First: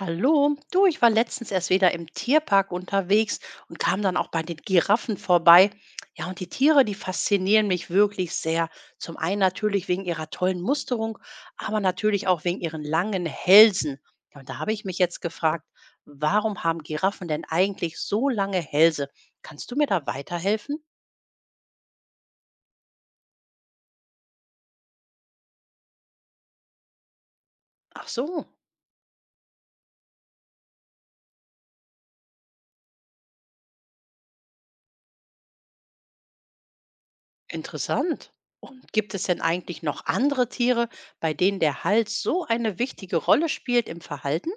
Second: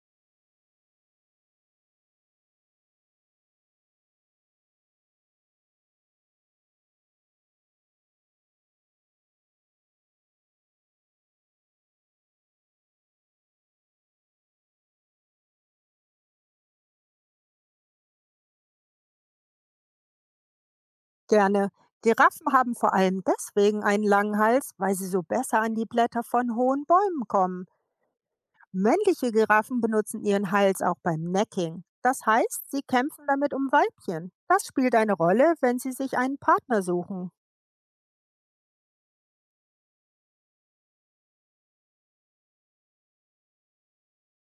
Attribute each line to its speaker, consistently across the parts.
Speaker 1: Hallo, du, ich war letztens erst wieder im Tierpark unterwegs und kam dann auch bei den Giraffen vorbei. Ja, und die Tiere, die faszinieren mich wirklich sehr. Zum einen natürlich wegen ihrer tollen Musterung, aber natürlich auch wegen ihren langen Hälsen. Ja, und da habe ich mich jetzt gefragt, warum haben Giraffen denn eigentlich so lange Hälse? Kannst du mir da weiterhelfen?
Speaker 2: Gerne. Giraffen haben vor allem deswegen einen langen Hals, weil sie so besser an die Blätter von hohen Bäumen kommen.
Speaker 1: Ach so,
Speaker 2: Männliche Giraffen benutzen ihren Hals auch beim Necking. Das heißt, sie kämpfen damit um Weibchen. Das spielt eine Rolle, wenn sie sich einen Partner suchen.
Speaker 1: interessant. Und gibt es denn eigentlich noch andere Tiere, bei denen der Hals so eine wichtige Rolle spielt im Verhalten?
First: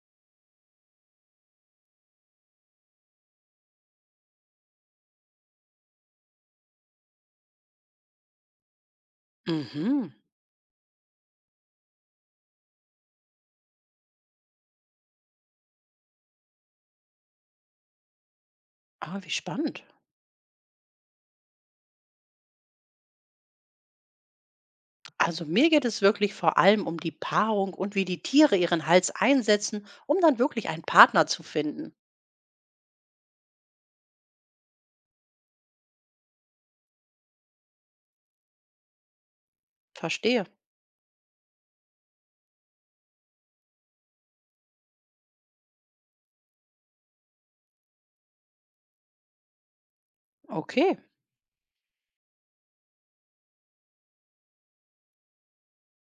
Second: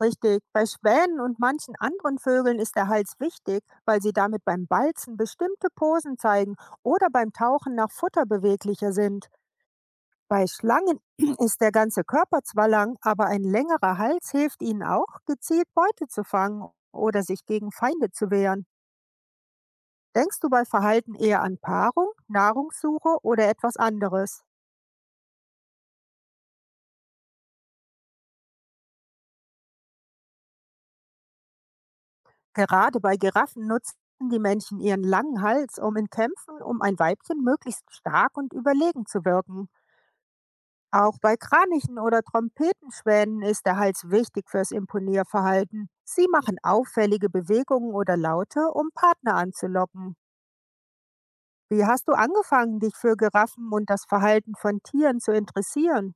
Speaker 2: Richtig, bei Schwänen und manchen anderen Vögeln ist der Hals wichtig, weil sie damit beim Balzen bestimmte Posen zeigen oder beim Tauchen nach Futter beweglicher sind.
Speaker 1: Mhm.
Speaker 2: Bei Schlangen ist der ganze Körper zwar lang, aber ein längerer Hals hilft ihnen auch, gezielt Beute zu fangen oder sich gegen Feinde zu wehren.
Speaker 1: Ah, wie spannend.
Speaker 2: Denkst du bei Verhalten eher an Paarung, Nahrungssuche oder etwas anderes?
Speaker 1: Also mir geht es wirklich vor allem um die Paarung und wie die Tiere ihren Hals einsetzen, um dann wirklich einen Partner zu finden.
Speaker 2: Gerade bei Giraffen nutzen die Männchen ihren langen Hals, um in Kämpfen um ein Weibchen möglichst stark und überlegen zu wirken.
Speaker 1: Verstehe.
Speaker 2: Auch bei Kranichen oder Trompetenschwänen ist der Hals wichtig fürs Imponierverhalten. Sie machen auffällige Bewegungen oder Laute, um Partner anzulocken.
Speaker 1: Okay.
Speaker 2: Wie hast du angefangen, dich für Giraffen und das Verhalten von Tieren zu interessieren?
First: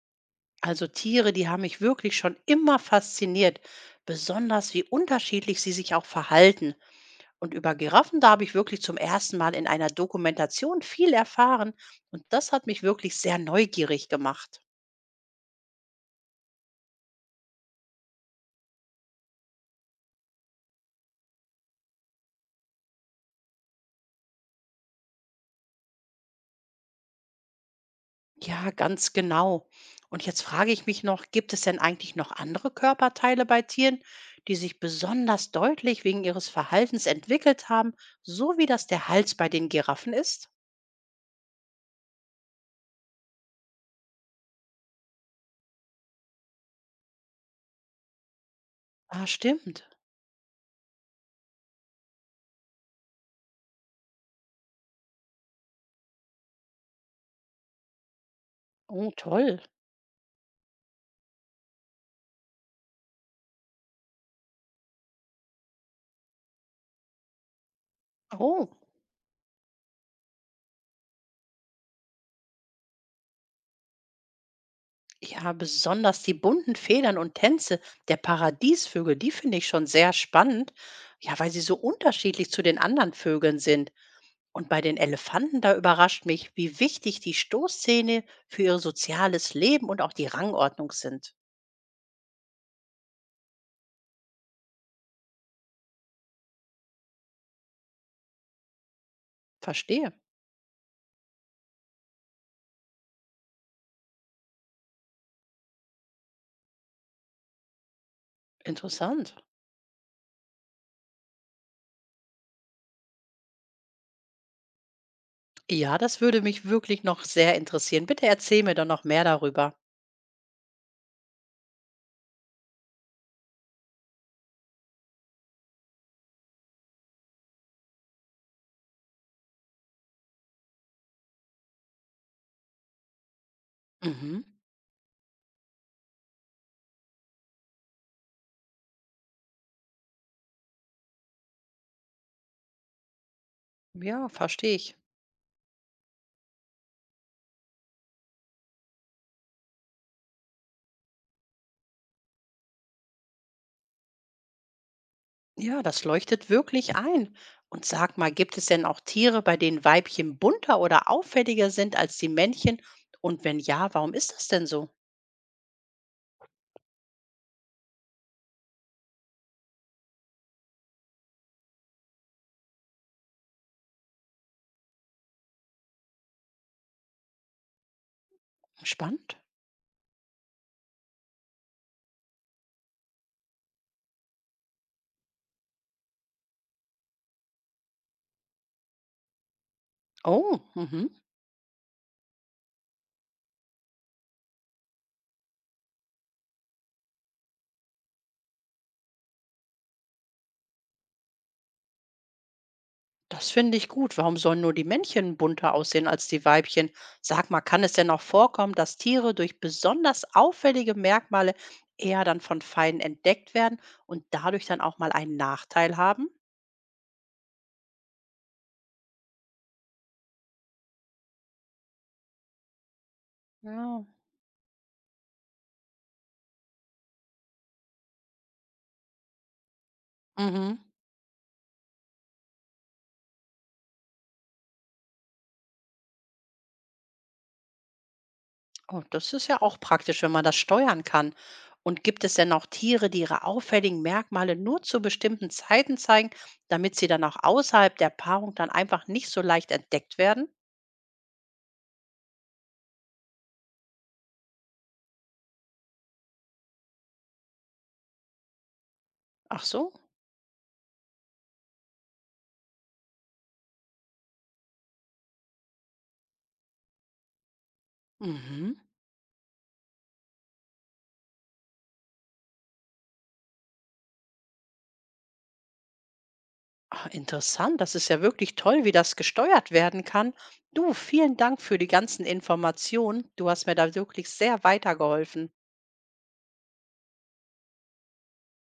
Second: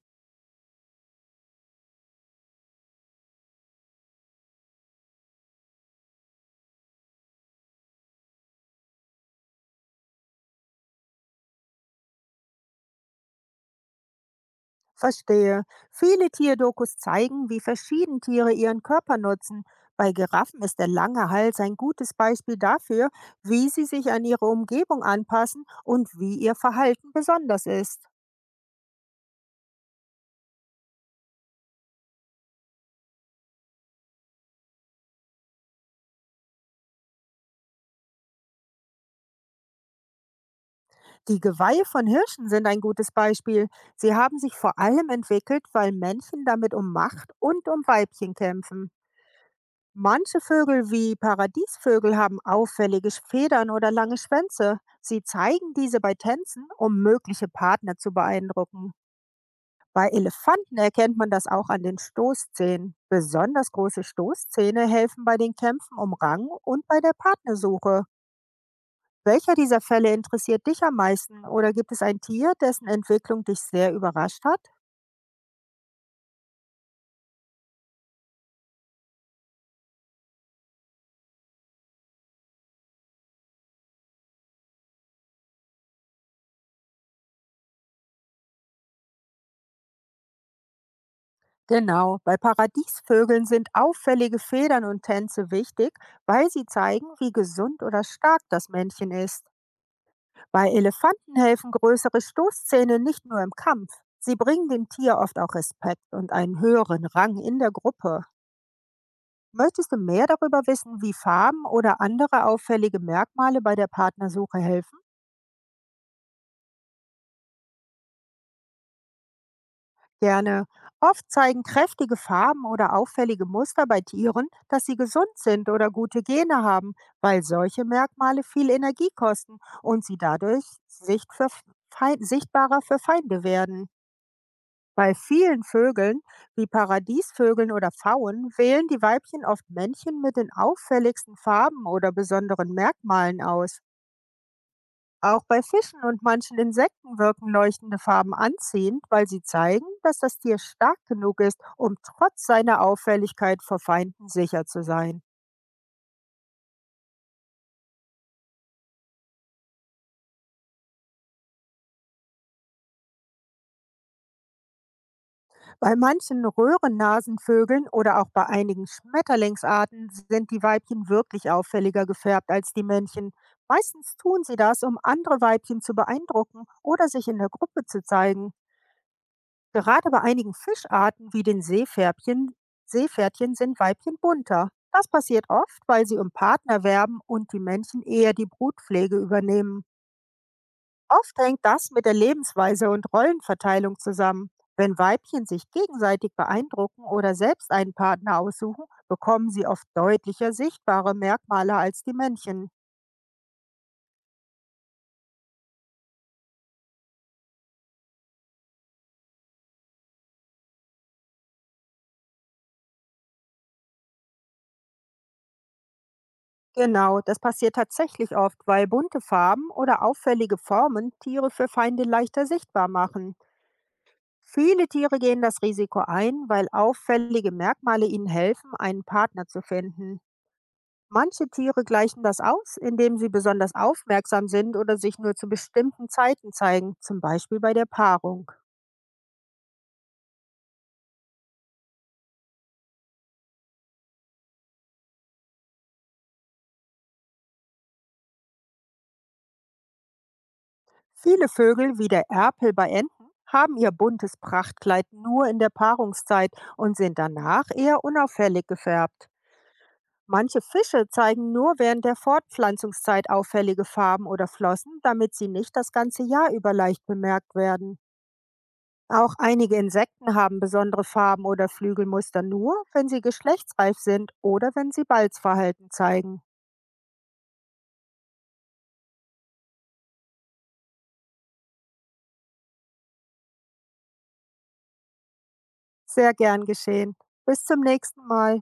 Speaker 1: Also Tiere, die haben mich wirklich schon immer fasziniert, besonders wie unterschiedlich sie sich auch verhalten. Und über Giraffen, da habe ich wirklich zum ersten Mal in einer Dokumentation viel erfahren und das hat mich wirklich sehr neugierig gemacht.
Speaker 2: Verstehe. Viele Tierdokus zeigen, wie verschieden Tiere ihren Körper nutzen. Bei Giraffen ist der lange Hals ein gutes Beispiel dafür, wie sie sich an ihre Umgebung anpassen und wie ihr Verhalten besonders ist.
Speaker 1: Ja, ganz genau. Und jetzt frage ich mich noch, gibt es denn eigentlich noch andere Körperteile bei Tieren, die sich besonders deutlich wegen ihres Verhaltens entwickelt haben, so wie das der Hals bei den Giraffen ist?
Speaker 2: Die Geweihe von Hirschen sind ein gutes Beispiel. Sie haben sich vor allem entwickelt, weil Männchen damit um Macht und um Weibchen kämpfen.
Speaker 1: Ah, stimmt.
Speaker 2: Manche Vögel wie Paradiesvögel haben auffällige Federn oder lange Schwänze. Sie zeigen diese bei Tänzen, um mögliche Partner zu beeindrucken.
Speaker 1: Oh, toll.
Speaker 2: Bei Elefanten erkennt man das auch an den Stoßzähnen. Besonders große Stoßzähne helfen bei den Kämpfen um Rang und bei der Partnersuche.
Speaker 1: Oh,
Speaker 2: Welcher dieser Fälle interessiert dich am meisten oder gibt es ein Tier, dessen Entwicklung dich sehr überrascht hat?
Speaker 1: ja, besonders die bunten Federn und Tänze der Paradiesvögel, die finde ich schon sehr spannend, ja, weil sie so unterschiedlich zu den anderen Vögeln sind. Und bei den Elefanten, da überrascht mich, wie wichtig die Stoßzähne für ihr soziales Leben und auch die Rangordnung sind.
Speaker 2: Genau, bei Paradiesvögeln sind auffällige Federn und Tänze wichtig, weil sie zeigen, wie gesund oder stark das Männchen ist.
Speaker 1: Verstehe.
Speaker 2: Bei Elefanten helfen größere Stoßzähne nicht nur im Kampf, sie bringen dem Tier oft auch Respekt und einen höheren Rang in der Gruppe.
Speaker 1: Interessant.
Speaker 2: Möchtest du mehr darüber wissen, wie Farben oder andere auffällige Merkmale bei der Partnersuche helfen?
Speaker 1: Ja, das würde mich wirklich noch sehr interessieren. Bitte erzähl mir doch noch mehr darüber.
Speaker 2: Gerne. Oft zeigen kräftige Farben oder auffällige Muster bei Tieren, dass sie gesund sind oder gute Gene haben, weil solche Merkmale viel Energie kosten und sie dadurch sichtbarer für Feinde werden.
Speaker 1: Mhm.
Speaker 2: Bei vielen Vögeln, wie Paradiesvögeln oder Pfauen, wählen die Weibchen oft Männchen mit den auffälligsten Farben oder besonderen Merkmalen aus.
Speaker 1: Ja, verstehe ich.
Speaker 2: Auch bei Fischen und manchen Insekten wirken leuchtende Farben anziehend, weil sie zeigen, dass das Tier stark genug ist, um trotz seiner Auffälligkeit vor Feinden sicher zu sein.
Speaker 1: Ja, das leuchtet wirklich ein. Und sag mal, gibt es denn auch Tiere, bei denen Weibchen bunter oder auffälliger sind als die Männchen? Und wenn ja, warum ist das denn so?
Speaker 2: Bei manchen Röhrennasenvögeln oder auch bei einigen Schmetterlingsarten sind die Weibchen wirklich auffälliger gefärbt als die Männchen. Meistens tun sie das, um andere Weibchen zu beeindrucken oder sich in der Gruppe zu zeigen.
Speaker 1: Spannend.
Speaker 2: Gerade bei einigen Fischarten wie den Seepferdchen, sind Weibchen bunter. Das passiert oft, weil sie um Partner werben und die Männchen eher die Brutpflege übernehmen.
Speaker 1: Oh, mhm.
Speaker 2: Oft hängt das mit der Lebensweise und Rollenverteilung zusammen. Wenn Weibchen sich gegenseitig beeindrucken oder selbst einen Partner aussuchen, bekommen sie oft deutlicher sichtbare Merkmale als die Männchen.
Speaker 1: Das finde ich gut. Warum sollen nur die Männchen bunter aussehen als die Weibchen? Sag mal, kann es denn auch vorkommen, dass Tiere durch besonders auffällige Merkmale eher dann von Feinden entdeckt werden und dadurch dann auch mal einen Nachteil haben?
Speaker 2: Genau, das passiert tatsächlich oft, weil bunte Farben oder auffällige Formen Tiere für Feinde leichter sichtbar machen.
Speaker 1: Ja.
Speaker 2: Viele Tiere gehen das Risiko ein, weil auffällige Merkmale ihnen helfen, einen Partner zu finden.
Speaker 1: Mhm.
Speaker 2: Manche Tiere gleichen das aus, indem sie besonders aufmerksam sind oder sich nur zu bestimmten Zeiten zeigen, zum Beispiel bei der Paarung.
Speaker 1: Oh, das ist ja auch praktisch, wenn man das steuern kann. Und gibt es denn auch Tiere, die ihre auffälligen Merkmale nur zu bestimmten Zeiten zeigen, damit sie dann auch außerhalb der Paarung dann einfach nicht so leicht entdeckt werden?
Speaker 2: Viele Vögel, wie der Erpel bei Enten, haben ihr buntes Prachtkleid nur in der Paarungszeit und sind danach eher unauffällig gefärbt.
Speaker 1: Ach so.
Speaker 2: Manche Fische zeigen nur während der Fortpflanzungszeit auffällige Farben oder Flossen, damit sie nicht das ganze Jahr über leicht bemerkt werden.
Speaker 1: Mhm.
Speaker 2: Auch einige Insekten haben besondere Farben oder Flügelmuster nur, wenn sie geschlechtsreif sind oder wenn sie Balzverhalten zeigen.
Speaker 1: Ah, interessant, das ist ja wirklich toll, wie das gesteuert werden kann. Du, vielen Dank für die ganzen Informationen. Du hast mir da wirklich sehr weitergeholfen.
Speaker 2: Sehr gern geschehen. Bis zum nächsten Mal.